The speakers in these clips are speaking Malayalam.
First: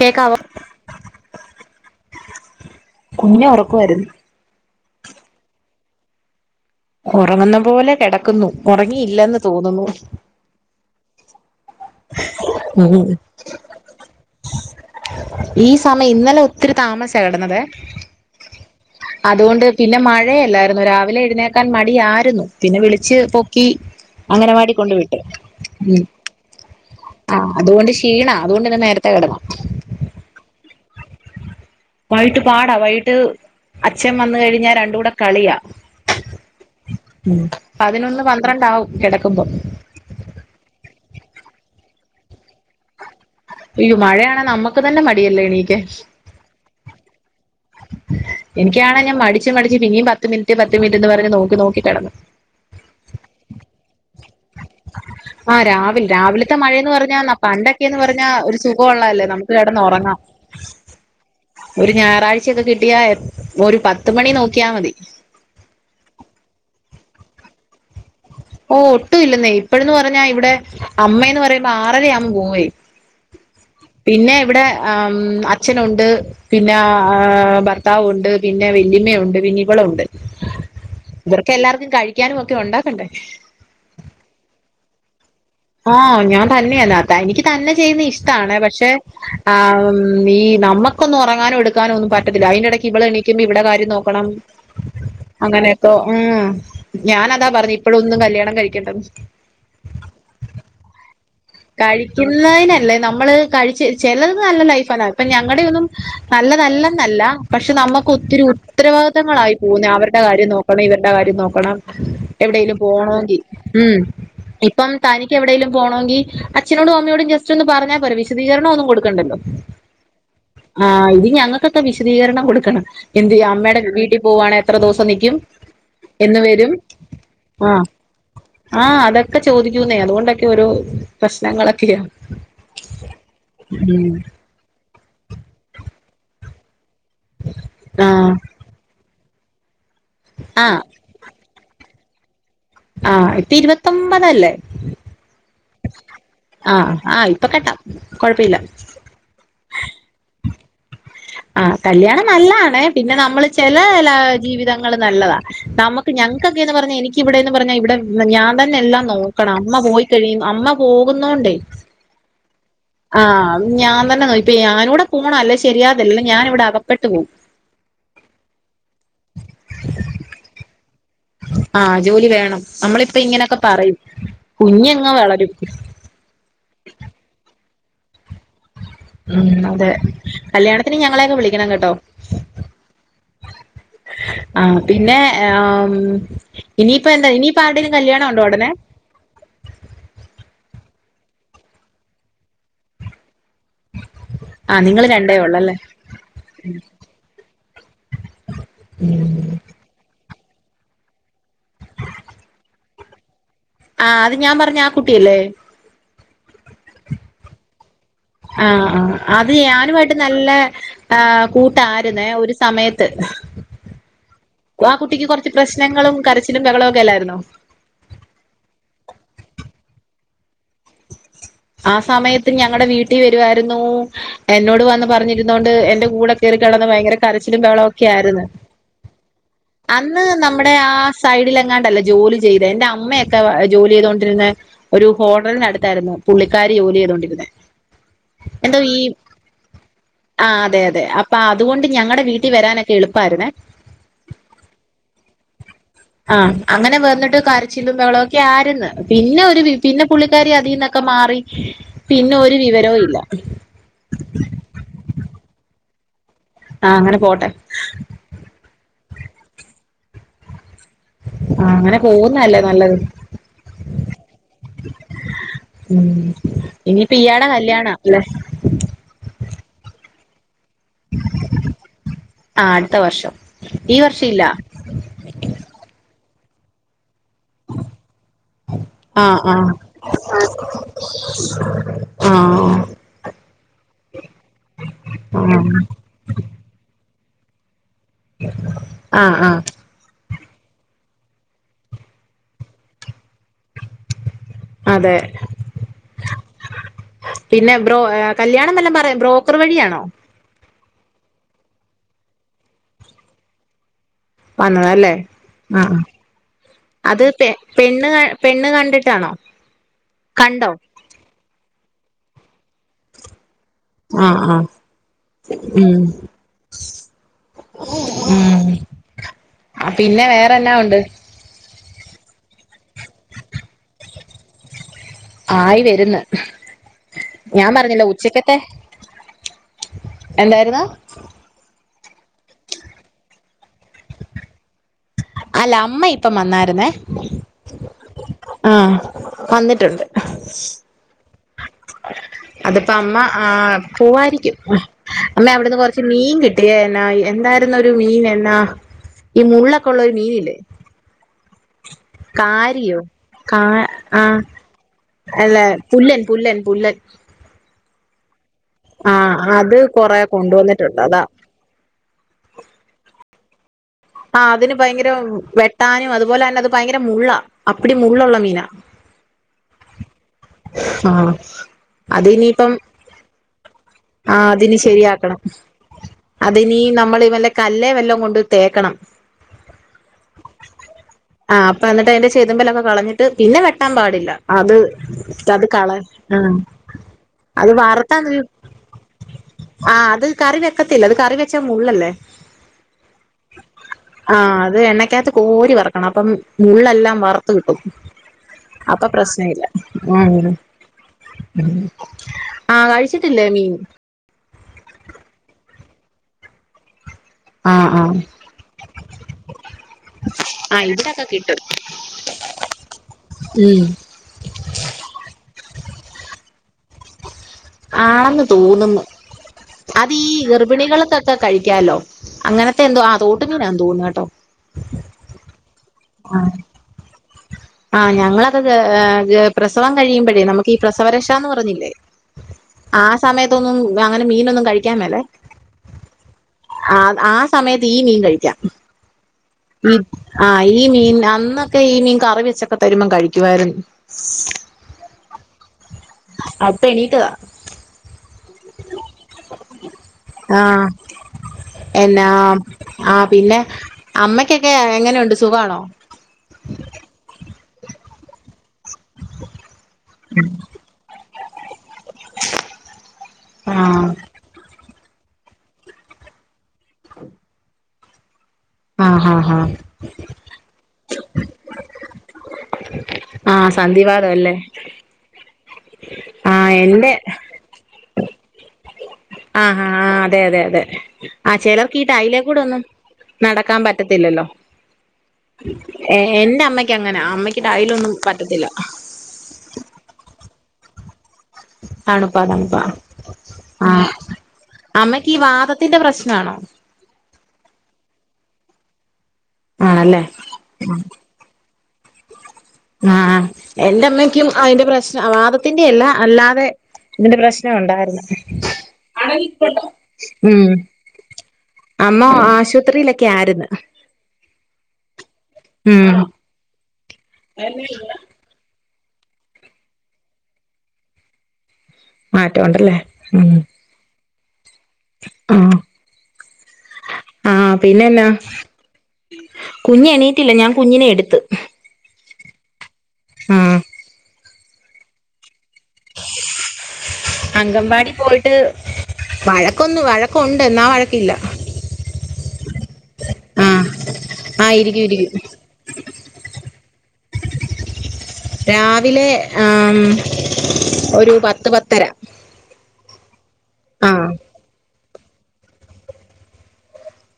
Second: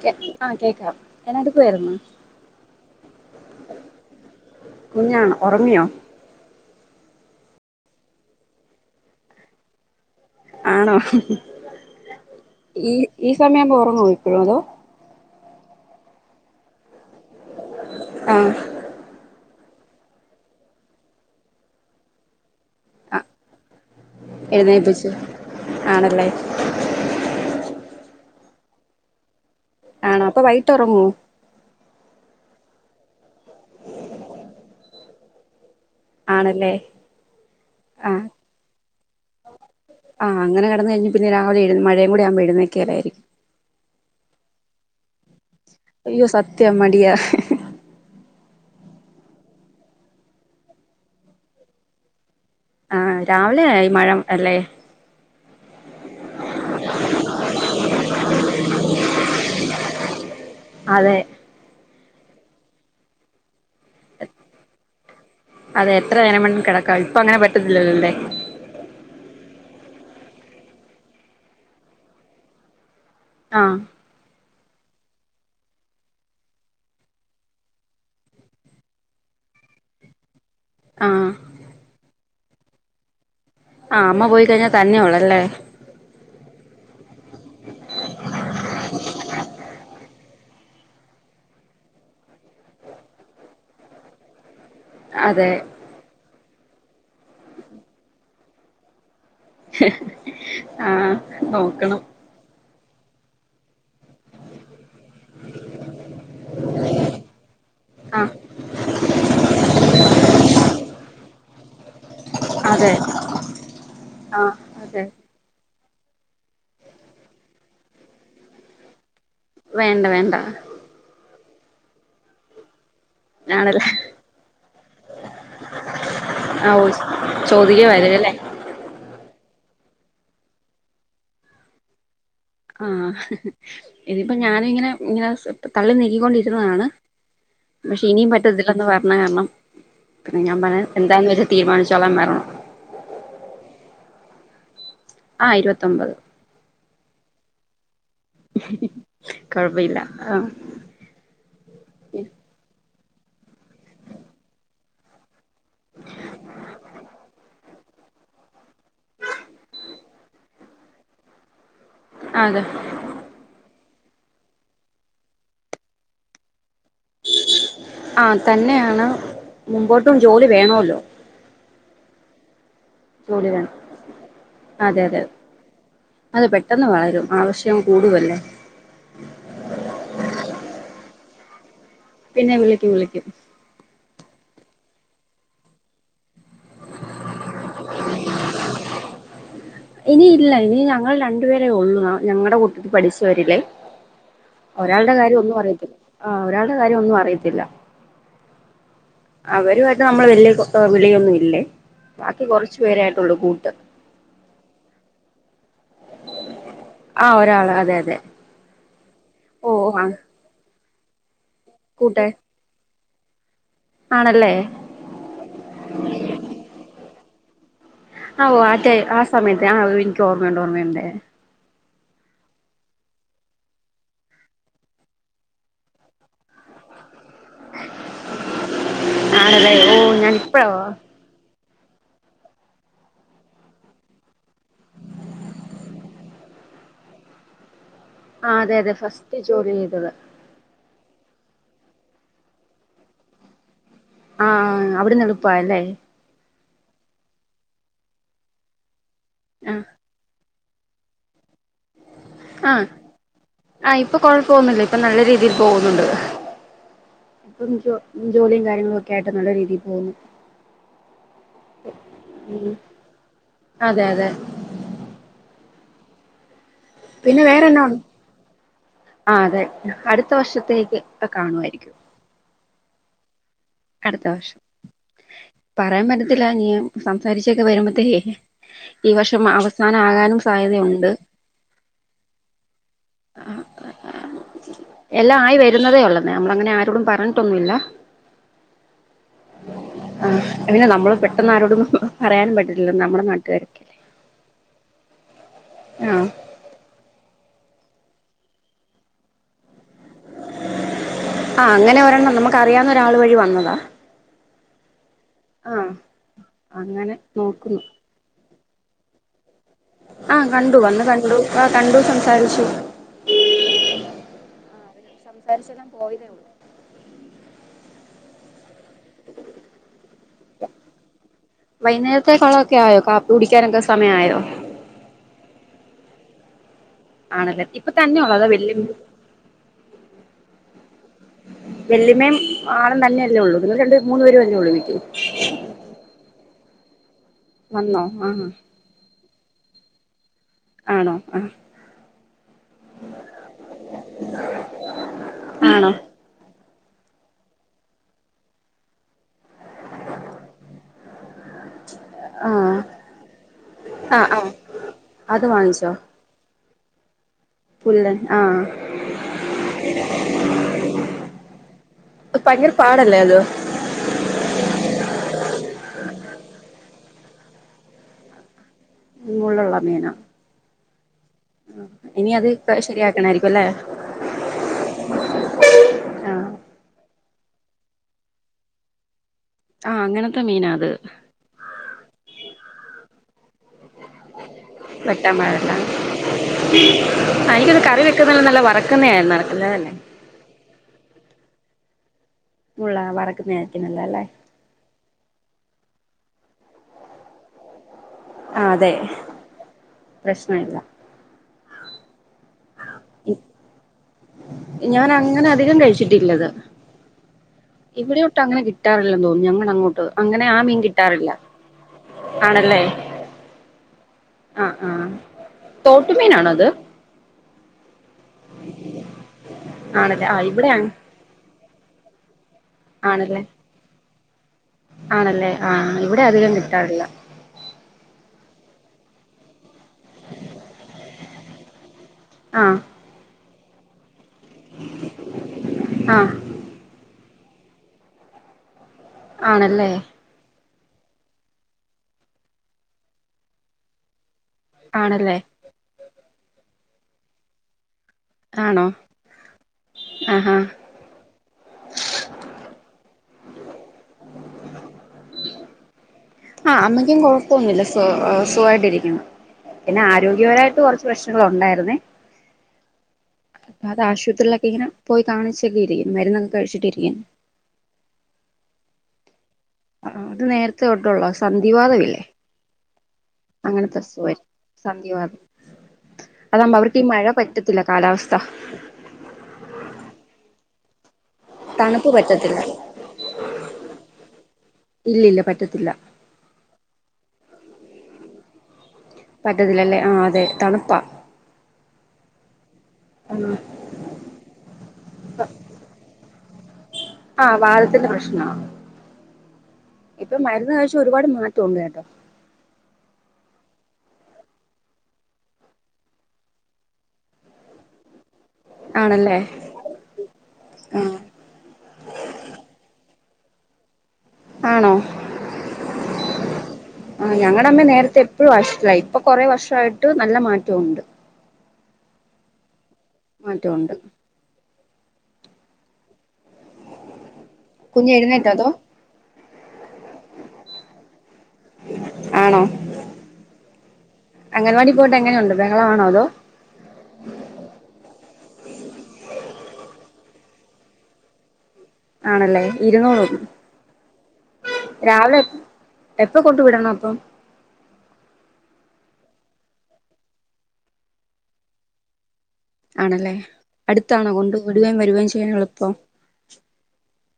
കേക്കാവോ ആഹ് കേക്കാം. എന്നഅടു പേരുന്നു. കുഞ്ഞ് ഉറക്കുവായിരുന്നു കുഞ്ഞാണോ ഒറങ്ങിയോ ഒറങ്ങുന്ന പോലെ കെടക്കുന്നു. ഉറങ്ങിയില്ലെന്ന് തോന്നുന്നു. ആണോ ഉം ഈ ഉം ഈ സമയാവുമ്പോ ഒറങ്ങോ നിത്യേനെ അതോ ഈ സമയം ഇന്നലെ ഒത്തിരി താമസിച്ചാ കിടന്നതേ ആഹ് അതുകൊണ്ട് പിന്നെ മഴയല്ലായിരുന്നോ രാവിലെ എഴുന്നേക്കാൻ മടിയാരുന്നു പിന്നെ വിളിച്ച് ആഹ് പൊക്കി അംഗനവാടി കൊണ്ട് എഴുന്നേപ്പിച്ചു വിട്ട് ഉം ആണല്ലേ ആഹ് അതുകൊണ്ട് ക്ഷീണ അതുകൊണ്ട് ന്ന് നേരത്തെ കെടന്നു ആണോ അപ്പൊ വൈട്ടൊറങ്ങോ വൈകിട്ട് പാടാ വൈകിട്ട് അച്ഛൻ വന്ന് കഴിഞ്ഞാ രണ്ടൂടെ കളിയാ ആണല്ലേ ഉം പതിനൊന്ന് പന്ത്രണ്ടാവും കെടക്കുമ്പോ ആ അങ്ങന കടന്ന് കഴിഞ്ഞ് പിന്നെ രാവിലെ എഴ് മഴെകൂടെ ആവുമ്പോൾ എഴുന്നേൽക്കല്ലായിരുക്കും അയ്യോ മഴയാന്നെ നമ്മക്ക് തന്നെ മടിയല്ലേ എണീ അയ്യോ സത്യം മടിയാ എനിക്കാണെങ്കിൽ മടിച്ച് മടിച്ച് പിന്നീം പത്ത് മിനിറ്റ് പത്ത് മിനിറ്റ് ന്ന് പറഞ്ഞ് നോക്കി നോക്കി കെടന്ന് ആഹ് രാവിലായി മഴം അല്ലേ ആഹ് രാവിൽ രാവിലത്തെ മഴയന്ന് പറഞ്ഞാ പണ്ടൊക്കെ എന്ന് പറഞ്ഞാ ഒരു സുഖം ഉള്ളല്ലേ നമുക്ക് കെടന്ന് ഉറങ്ങാം. അതെ ഒരു ഞായറാഴ്ച ഒക്കെ കിട്ടിയാ ഒരു പത്ത് മണി നോക്കിയാ മതി അതെ എത്ര നേരം വേണമെങ്കിലും കിടക്ക ഇപ്പ അങ്ങനെ പറ്റത്തില്ലല്ലോ ഓ ഒട്ടും ഇല്ലെന്നേ ഇപ്പഴന്ന് പറഞ്ഞാ ഇവിടെ അമ്മേ ന്ന് പറയുമ്പോ ആറരയാവുമ്പോൾ പോവേ ആഹ് പിന്നെ ഇവിടെ ആം അച്ഛനുണ്ട് പിന്നെ ആ ഭർത്താവുണ്ട് പിന്നെ വെല്ലിമ്മയുണ്ട് പിന്നെ ഇവളുണ്ട്. ആഹ് ക്കേ എല്ലാർക്കും കഴിക്കാനും ഒക്കെ ഉണ്ടാക്കണ്ടേ ആ അമ്മ പോയി കഴിഞ്ഞാ തന്നെ ഒള്ള ല്ലേ ആഹ് ഞാൻ തന്നെയാണ് തനിക്ക് തന്നെ ചെയ്യുന്ന ഇഷ്ടാണ് പക്ഷേ ആഹ് ഈ നമ്മക്കൊന്നും ഉറങ്ങാനോ എടുക്കാനോ ഒന്നും പറ്റത്തില്ല അയിന്റെ ഇടയ്ക്ക് ഇവള് എണീക്കുമ്പോ ഇവള് കാര്യം നോക്കണം അതെ അങ്ങനെക്കേ ഉം ഞാനതാ പറഞ്ഞെ ഇപ്പയൊന്നും കല്യാണം കഴിക്കണ്ടന്ന് ഹ് ഹ ആഹ് നോക്കണം കഴിക്കുന്നയിനല്ല നമ്മള് കഴി ച്ചി ചേ ചിലത് നല്ല ലൈഫ്ന്നേ ണ് അപ്പ ഞങ്ങടെ ഒന്നും നല്ലതല്ലെന്നല്ല പക്ഷെ നമ്മക്ക് ആഹ് ഒത്തിരി ഉ ഉത്തരവാദിത്തങ്ങളായി പോകുന്നെ അവര്ടെ കാര്യം നോക്കണം ഇവര്ടെ കാര്യം നോക്കണം എവിടെലും അതെ പോണോങ്കി ഉം ആഹ് ഇപ്പം അതെ തനിക്ക് എവിടെലും പോണോങ്കി അച്ഛനോടും അമ്മയോടും ജസ്റ്റ് ഒന്ന് പറഞ്ഞാൽ പോരെ വിശദീകരണം ഒന്നും കൊടുക്കണ്ടല്ലോ. വേണ്ട വേണ്ട ആ ഇത് ഞങ്ങത്തൊക്കെ വിശദീകരണം കൊടുക്കണം. എന്ത് ഞാനല്ല അമ്മേടെ വീട്ടിൽ പോവാണെ എത്ര ദിവസം നിക്കും. എന്ന് വരും. ആഹ് ചോദിക്കു [unintelligible] ആഹ് അതൊക്കെ ചോദിക്കുന്നേ അതുകൊണ്ടൊക്കെ ഒരു പ്രശ്നങ്ങളൊക്കെയാ ആഹ് ഉം ഇതിപ്പ ഞാന് ഇങ്ങനെ ഇങ്ങനെ തള്ളി നീക്കിക്കൊണ്ടിരുന്നതാണ്. പക്ഷെ ഇനിയും ആഹ് പറ്റത്തില്ലന്ന് പറഞ്ഞ അമ്മ നിക്കണത് ഞാൻ പറ ആഹ് എന്താന്ന് വെച്ചാ തീരുമാനിച്ചോളാൻ പറഞ്ഞു. ആഹ് ഇപ്പ ഇരുപത്തൊമ്പതല്ലേ ആഹ് ഇരുപത്തൊമ്പത് ആഹ് ആഹ് ഇപ്പൊ കെട്ടാം ഹും ഹും കൊഴപ്പഇല്ല ആ ആഹ് കല്യാണം നല്ലതാണെ പിന്നെ നമ്മള് ചെല ല ജീവിതങ്ങൾ നല്ലതാ നമുക്ക് ഞങ്ങക്കെന്ന് പറഞ്ഞ എനിക്ക് ഇവിടെന്ന് പറഞ്ഞ ഇവിടെ ഞാൻ തന്നെ എല്ലാം നോക്കണം അമ്മ പോയിക്കഴിയു അമ്മ പോകുന്നോണ്ടേ അതെ ആഹ് ഞാൻ തന്നെ നോയി ഇപ്പ ഞാനൂടെ പോണം അല്ലേ ശരിയാകല്ലേ ഞാന് ഇവിടെ അകപ്പെട്ട് പോവും ആഹ് തന്നെയാണ് മുമ്പോട്ടും ജോലി വേണൊല്ലോ. ആഹ് ജോലി വേണം നമ്മളിപ്പ ജോലി ഇങ്ങനൊക്കെ വേണം പറയും അതെ കുഞ്ഞങ്ങ് വളരും അതെ പെട്ടെന്ന് വളരും ആവശ്യം കൂടുവല്ലേ ഉം അതെ കല്യാണത്തിന് ഞങ്ങളെയൊക്കെ വിളിക്കണം കേട്ടോ പിന്നെ വിളിക്കും വിളിക്കും ആഹ് പിന്നെ ആഹ് ഇനിയിപ്പ എന്താ ഇനിയിപ്പ ആരുടെലും കല്യാണം ഉണ്ടോ ഉടനെ ഇനിയില്ല ഇനി ഞങ്ങൾ രണ്ടുപേരേ ഉള്ളൂ ഞങ്ങളുടെ കൂട്ടത്തി പഠിച്ച വരിലേ ആഹ് നിങ്ങള് ഒരാളുടെ രണ്ടേ കാര്യം ഒന്നും ഒള്ളല്ലേ അറിയത്തില്ല ആഹ് ഒരാളുടെ കാര്യം ഒന്നും അറിയത്തില്ല. അവരുമായിട്ട് നമ്മള് വല്യ കോ വിളിയൊന്നും ഇല്ലേ ബാക്കി കുറച്ചു പേരെ ആട്ടുള്ളൂ കൂട്ട്. ആഹ് അത് ഞാൻ പറഞ്ഞ ആഹ് കുട്ടിയല്ലേ ആഹ് ഒരാള് അതെ അതെ ആഹ് ആഹ് അത് ഓ ആ ഞാനുമായിട്ട് നല്ല ആഹ് കൂട്ടായിരുന്നേ കൂട്ടെ ഒരു സ് സമയത്ത് ആണല്ലേ ആഹ് കുട്ടിക്ക് കുറച്ച് പ്രശ്നങ്ങളും കരച്ചിലും ബഹളവും ഒക്കെ അല്ലായിരുന്നോ. ആഹ് ഓ ആഹ് റ്റെ ആഹ് സമയത്ത് ആഹ് എനിക്ക് ഓർമ്മയുണ്ട് ഓർമ്മയുണ്ട്. ആഹ് സമയത്ത് ഞങ്ങടെ വീട്ടിൽ വരുവായിരുന്നു. എന്നോട് വന്ന് പറഞ്ഞിരുന്നോണ്ട് എന്റെ കൂടെ കയറി കിടന്ന് ഭയങ്കര കരച്ചിലും ബഹളം ഒക്കെ ആയിരുന്നു ആണല്ലേ ഓ അന്ന് ഞാനിപ്പഴോ നമ്മുടെ ആഹ് സൈഡില് എങ്ങാണ്ടല്ലേ ജോലി ചെയ്തെ എന്റെ അമ്മയൊക്കെ ജോലി ചെയ്തൊണ്ടിരിന്നെ ഒരു ഹോട്ടലിനടുത്തായിരുന്നു പുള്ളിക്കാരി ജോലി ചെയ്തൊണ്ടിരിന്നെ. ആഹ് അതെ അതെ ഫസ്റ്റ് ജോലി ചെയ്തത്. ആഹ് അതെ അതെ അപ്പൊ അതുകൊണ്ട് ഞങ്ങടെ വീട്ടിൽ വരാനൊക്കെ എളുപ്പമായിരുന്നേ. ആഹ് അവിടുന്ന് എളുപ്പാ അല്ലേ ആഹ് അങ്ങനെ വന്നിട്ട് കരച്ചിലും ബഹളം ഒക്കെ ആരുന്നു പിന്നെ ഒരു വി ആ പിന്നെ പുള്ളിക്കാരി അതിൽന്നൊക്കെ മാറി പിന്നെ ഒരു വിവരവും ഇല്ല ആഹ് ഇപ്പൊ കൊഴപ്പൊന്നുല്ല ഇപ്പൊ നല്ല രീതിയിൽ പോകുന്നുണ്ട്. ആ അങ്ങനെ പോട്ടെ ജോലിയും കാര്യങ്ങളും ഒക്കെ ആയിട്ട് നല്ല രീതിയിൽ പോകുന്നു. ആഹ് അങ്ങനെ പോവുന്നേ അല്ലേ നല്ലത്. അതെ അതെ ഉം ഇനിയിപ്പോ പിന്നെ ഇയാടെ വേറെ എന്നാ കല്യാണാ ഒണ്ട് അല്ലെ അതെ അടുത്ത വർഷത്തേക്ക് കാണുമായിരിക്കും ആഹ് അടുത്ത വർഷം ഈ അടുത്ത ഇല്ല വർഷം പറയാൻ പറ്റത്തില്ല ഇനിയും സംസാരിച്ചൊക്കെ വരുമ്പോത്തേക്ക് ഈ ആ വർഷം അവസാന ആകാനും സാധ്യതുണ്ട് ആഹ് ആഹ് എല്ലാം ആയി വരുന്നതേ ഉള്ളന്നേ നമ്മളങ്ങനെ ആരോടും പറഞ്ഞിട്ടൊന്നും ഇല്ല. ആഹ് ആഹ് ആഹ് പിന്നെ നമ്മള് പെട്ടെന്ന് ആരോടൊന്നും പറയാനും പറ്റിലല്ലോ നമ്മുടെ നാട്ടുകാര് അതെ ആഹ് പിന്നെ ബ്രോ കല്യാണം വല്ലോം പറയ ബ്രോക്കർ വഴിയാണോ ആഹ് അങ്ങനെ ഒരെണ്ണം നമുക്ക് അറിയാവുന്ന ഒരാൾ വഴി വന്നതാ വന്നതല്ലേ ആ ആഹ് അങ്ങനെ അത് പെ നോക്കുന്നു പെണ് പെണ് കണ്ടിട്ടാണോ ആ കണ്ടോ കണ്ടു വന്ന് കണ്ടു ആ കണ്ടു സംസാരിച്ചു ആ ഹ്ആഹ് അവര് സംസാരിച്ചെല്ലാം ഉം പോയതേ ഉള്ളൂ ഉം പിന്നെ വേറെ എന്നാ ഒണ്ട് വൈന്നേരത്തെക്കുള്ളതൊക്കെ ആയോ കാപ്പി കുടിക്കാനൊക്കെ സമയമായോ ആയി വര്ന്ന് ആണല്ലേ ഞാൻ ഇപ്പൊ പറഞ്ഞില്ലെ തന്നെ ഉള്ളോ അതോ ഉച്ചക്കത്തെ വെല്ലു എന്തായിരുന്ന് വെല്ലിമ്മയും ആളും തന്നെയല്ലേ ഉള്ളൂ നിങ്ങള് രണ്ട് പേര് മൂന്നു പേരല്ലേ ഉള്ളൂ വീട്ടി അല്ല അമ്മ ഇപ്പം വന്നായിരുന്നേ ആഹ് വന്നിട്ടുണ്ട് ആണോ ആ അതിപ്പോ അമ്മ ആ പോവായിരിക്കും അമ്മ അവിടുന്ന് ആണോ കൊറച്ച് മീൻ കിട്ടിയായിരുന്നു എന്തായിരുന്നൊരു മീൻ എന്നാ ഈ മുള്ളൊക്കെ ഉള്ളൊരു മീനില്ലേ ആഹ് കാരിയോ കാ ആ ആഹ് ആഹ് അത് അല്ല വാങ്ങിച്ചോ പുല്ലൻ പുല്ലൻ പുല്ലൻ പുല്ലൻ ആഹ് ആ അത് കൊറെ കൊണ്ടുവന്നിട്ടുണ്ട് അതാ ഭയങ്കര പാടല്ലേ അത് ആ അതിന് ഭയങ്കര വെട്ടാനും അതുപോലെ തന്നെ അത് ഭയങ്കര മുള്ളാ അപ്പടി മുള്ളുള്ള മീനാ മുള്ളുള്ള മീനാ ആഹ് ഇനി അത് ഇപ്പ ശരിയാക്കണായിരിക്കും അല്ലേ ആ അതിന് ശരിയാക്കണം ആഹ് അതിനി നമ്മൾ വല്ലെ കല്ലേ വല്ലോം കൊണ്ട് തേക്കണം ആഹ് അങ്ങനത്തെ മീനാത് ആഹ് അപ്പൊ എന്നിട്ട് അതിന്റെ ചേതുമമ്പലൊക്കെ കളഞ്ഞിട്ട് പിന്നെ വെട്ടാൻ പാടില്ല അത് വെട്ടാൻ അത് പാടില്ല കള ആ ആ അത് എനിക്കൊന്ന് കറി വറത്ത വെക്കുന്നല്ല നല്ല വറക്കുന്നതായിരുന്നു നടക്കുന്നതല്ലേ ആ അത് കറി വെക്കത്തില്ല അത് കറി വെച്ചാ മുള്ളല്ലേ മുള്ളാ വറക്കുന്നതായിരിക്കും നല്ലേ അല്ലേ ആഹ് അത് എണ്ണയ്ക്കകത്ത് കോരി വറക്കണം അപ്പം മുള്ളല്ലാം വറുത്ത് കിട്ടും ആ അതെ അപ്പൊ പ്രശ്ന ഇല്ല പ്രശ്നമില്ല ഉം ആ അഴിച്ചിട്ടില്ലേ മീൻ ഞാൻ അങ്ങനെ അധികം കഴിച്ചിട്ടില്ലത് ആഹ് ആഹ് ഇവിടെയൊട്ടും അങ്ങനെ കിട്ടാറില്ലെന്ന് തോന്നുന്നു ഞങ്ങ അങ്ങോട്ട് അങ്ങനെ ആ മീൻ ആഹ് ഇവിടൊക്കെ കിട്ടാറില്ല കിട്ടും ആണല്ലേ ഉം ആ ആ തോട്ടുമീനാണോ അത് ആന്ന് തോന്നുന്നു അതീ ആണല്ലേ ആ ഇവിടെ ഗർഭിണികൾകൊക്കെ കഴിക്കാലോ അങ്ങനത്തെ എന്തോ ആ ആണല്ലേ തോട്ട് മീനാ തോന്ന് കേട്ടോ ആണല്ലേ ആ ഇവിടെ അധികം കിട്ടാറില്ല ആ ഞങ്ങളത് പ്രസവം കഴിയുമ്പോഴേ നമുക്ക് ഈ പ്രസവ രക്ഷാന്ന് പറഞ്ഞില്ലേ ആഹ് ആ സമയത്തൊന്നും അങ്ങനെ മീനൊന്നും കഴിക്കാമല്ലെ ആ ആ ആ സമയത്ത് ഈ മീൻ കഴിക്കാം ആണല്ലേ ഈ ആഹ്ഈ മീൻ അന്നൊക്കെ ഈ മീൻ കറി വെച്ചൊക്കെ തരുമ്പോം കഴിക്കുയിരുന്നു ആണല്ലേ അപ്പൊ എണീറ്റതാ ആണോ ആഹാ ആഹ് എന്നാ ആ പിന്നെ അമ്മക്കൊക്കെ എങ്ങനെയുണ്ട് സുഖാണോ ആഹ് അമ്മയ്ക്കും കൊഴപ്പൊന്നുമില്ല സു സുഖായിട്ടിരിക്കുന്നു പിന്നെ ആരോഗ്യപരമായിട്ട് കുറച്ച് പ്രശ്നങ്ങള ഉണ്ടായിരുന്നേ അത് ആഹ് ആശുപത്രിയിലൊക്കെ ഇങ്ങനെ പോയി കാണിച്ചൊക്കെ ഇരിക്കുന്നു മരുന്നൊക്കെ കഴിച്ചിട്ടിരിക്കും ആഹ് ആഹ ഹഹ ആ അത് നേരത്തെ തോട്ടുള്ള സന്ധിവാദംല്ലേ ആഹ് അങ്ങനത്തെ സന്ധിവാതം അസുഖയിരുന്നു അല്ലേ സന്ദിവാദം ആഹ് അതാവുമ്പോ അവർക്ക് ഈ എന്റെ മഴ പറ്റ ത്തില്ല കാലാവസ്ഥ ആഹ് ആ ഹ്ആഹ് അതെ അതെ അതെ ആഹ് ചിലർക്ക് ഇ തണുപ്പ് പറ്റത്തില്ല ടൈലേക്കൂടെ ഒന്നും നടക്കാൻ പറ്റത്തില്ലല്ലോ ഇല്ലില്ല പറ്റത്തില്ല ഏഹ് എന്റെ അമ്മയ്ക്ക് അങ്ങനെ അമ്മയ്ക്ക്ടൈലൊന്നും പറ്റത്തില്ല പറ്റതില്ലല്ലേ ആഹ് അതെ തണുപ്പാ ത്തണുപ്പാ തണുപ്പാ ആഹ് ആഹ് അമ്മക്ക് ഈ വാദത്തിന്റെ പ്രശ്ന ആണോ ആഹ് വാദത്തിന്റെ പ്രശ്ന ആണല്ലേ ഇപ്പൊ മരുന്ന് കഴിച്ച ഒരുപാട് മാറ്റംണ്ട് കേട്ടോ ആഹ് ആഹ് എന്റെമ്മക്കും അതിന്റെ പ്രശ്നം വാദത്തിന്റെ അല്ല അല്ലാതെ ഇതിന്റെ പ്രശ്നം ഉണ്ടായിരുന്നു ആണല്ലേ ഉം ആഹ് അമ്മ ആശുപത്രിയിലൊക്കെ ആയിരിന്ന് ആണോ ഉം ആഹ് ഞങ്ങടെ അമ്മ നേരത്തെ ഇപ്പോ വഷ്ലായി ഇപ്പൊ കുറേ വർഷയിട്ട് നല്ല മാറ്റഉണ്ട് മാറ്റഉണ്ടല്ലേ മാറ്റഉണ്ട് ആഹ് ആഹ് കുഞ്ഞ് പിന്നെന്നാ എഴുന്നേറ്റോ അതോ കുഞ് എണീട്ടില്ല ഞാൻ കുഞ്ഞിനെ എടുത്ത് ആണോ ആഹ് അംഗൻവാടി പോയിട്ട് എങ്ങനെയുണ്ട് ബെഹളാണോ തോ അങ്കമ്പാടി പോയിട്ട് വഴക്കൊന്നും വഴക്കുണ്ട് എന്നാ വഴക്കില്ല ആണല്ലേ ഇരുന്നൂളും ആഹ് ആഹ് ഇരിക്കും രാവിലെ ഇരിക്കും എപ്പൊ കൊണ്ടു വിടണം അപ്പൊ രാവിലെ ആം ഒരു പത്ത് പത്തര ആണല്ലേ ആഹ് അടുത്താണോ കൊണ്ട് വിടുകയും വരുകയും ചെയ്യാന എളുപ്പം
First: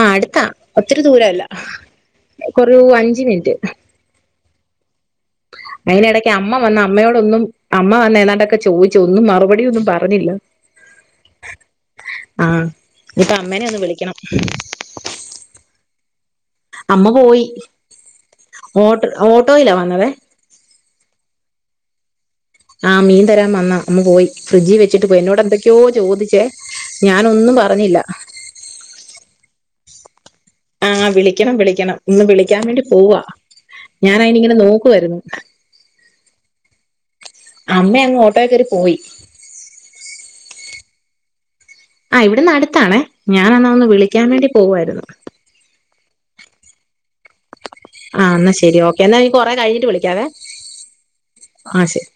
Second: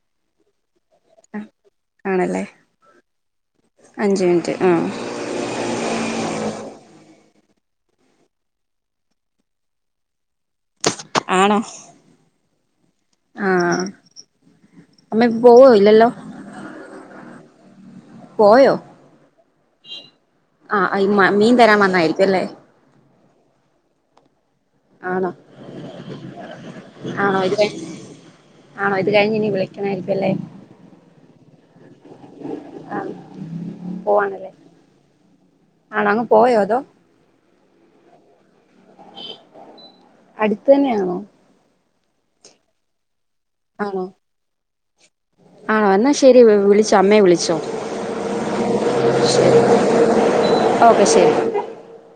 ആഹ് അടുത്താ ഒത്തിരി ദൂരല്ല ആണല്ലേ കേറെ അഞ്ച് മിനിറ്റ് അഞ്ച് മിനിറ്റ് ആഹ് അയ്നിടക്ക് അമ്മ വന്ന അമ്മയോടൊന്നും അമ്മ വന്ന ഏതാണ്ടൊക്കെ ചോദിച്ചു ഒന്നും മറുപടിയൊന്നും പറഞ്ഞില്ല ആണോ ആഹ് ഇപ്പൊ അമ്മേനെ ഒന്ന് വിളിക്കണം അമ്മേ പ്പെ പോവോ ഇല്ലല്ലോ അമ്മ പോയി ഓട്ട ഓട്ടോയിലാ വന്നത് ആഹ് അയിന് മാ മീൻ തരാൻ വന്നായിരിക്കും അല്ലേ ആഹ് മീൻ തരാൻ വന്നാ വന്ന് പോയി ഫ്രിഡ്ജ് വെ വേച്ചിട്ട് പോയി ആണോ എന്നോട് എന്തൊക്കെയോ ചോദിച്ചേ ആണോ ഞാനൊന്നും ഇത് കഴിഞ്ഞ് പറഞ്ഞില്ല ആണോ ഇത് കഴിഞ്ഞ് ഇനി വിളിക്കണ ആയിരിക്കും അല്ലേ ആഹ് വിളിക്കണം വിളിക്കണം ഒന്ന് വിളിക്കാൻ വേണ്ടി ആ പോവാ ഞാനയിനി പോവാണല്ലേ ഇങ്ങനെ നോക്കുവായിരുന്നു ആണോ അങ്ങ് പോയോ അതോ? അമ്മ അങ്ങ് ഓട്ടോക്കേറി പോയി. അടിത്തന്നെയാണോ? ആഹ് ഇവിടന്നടുത്താണേ ഞാനന്നാ ഒന്ന് വിളിക്കാൻ വേണ്ടി പോവായിരുന്ന്. ആഹ് ന്നാശെരി വ് വിളിച്ചോ അമ്മേ വിളിച്ചോ. ആഹ് ന്നാശെരി ഓക്കേ എന്നാ നി കൊറെ ശരി കഴിഞ്ഞിട്ട് വിളിക്കാവേ ഓക്കെ ശരി ആഹ് ശെരി.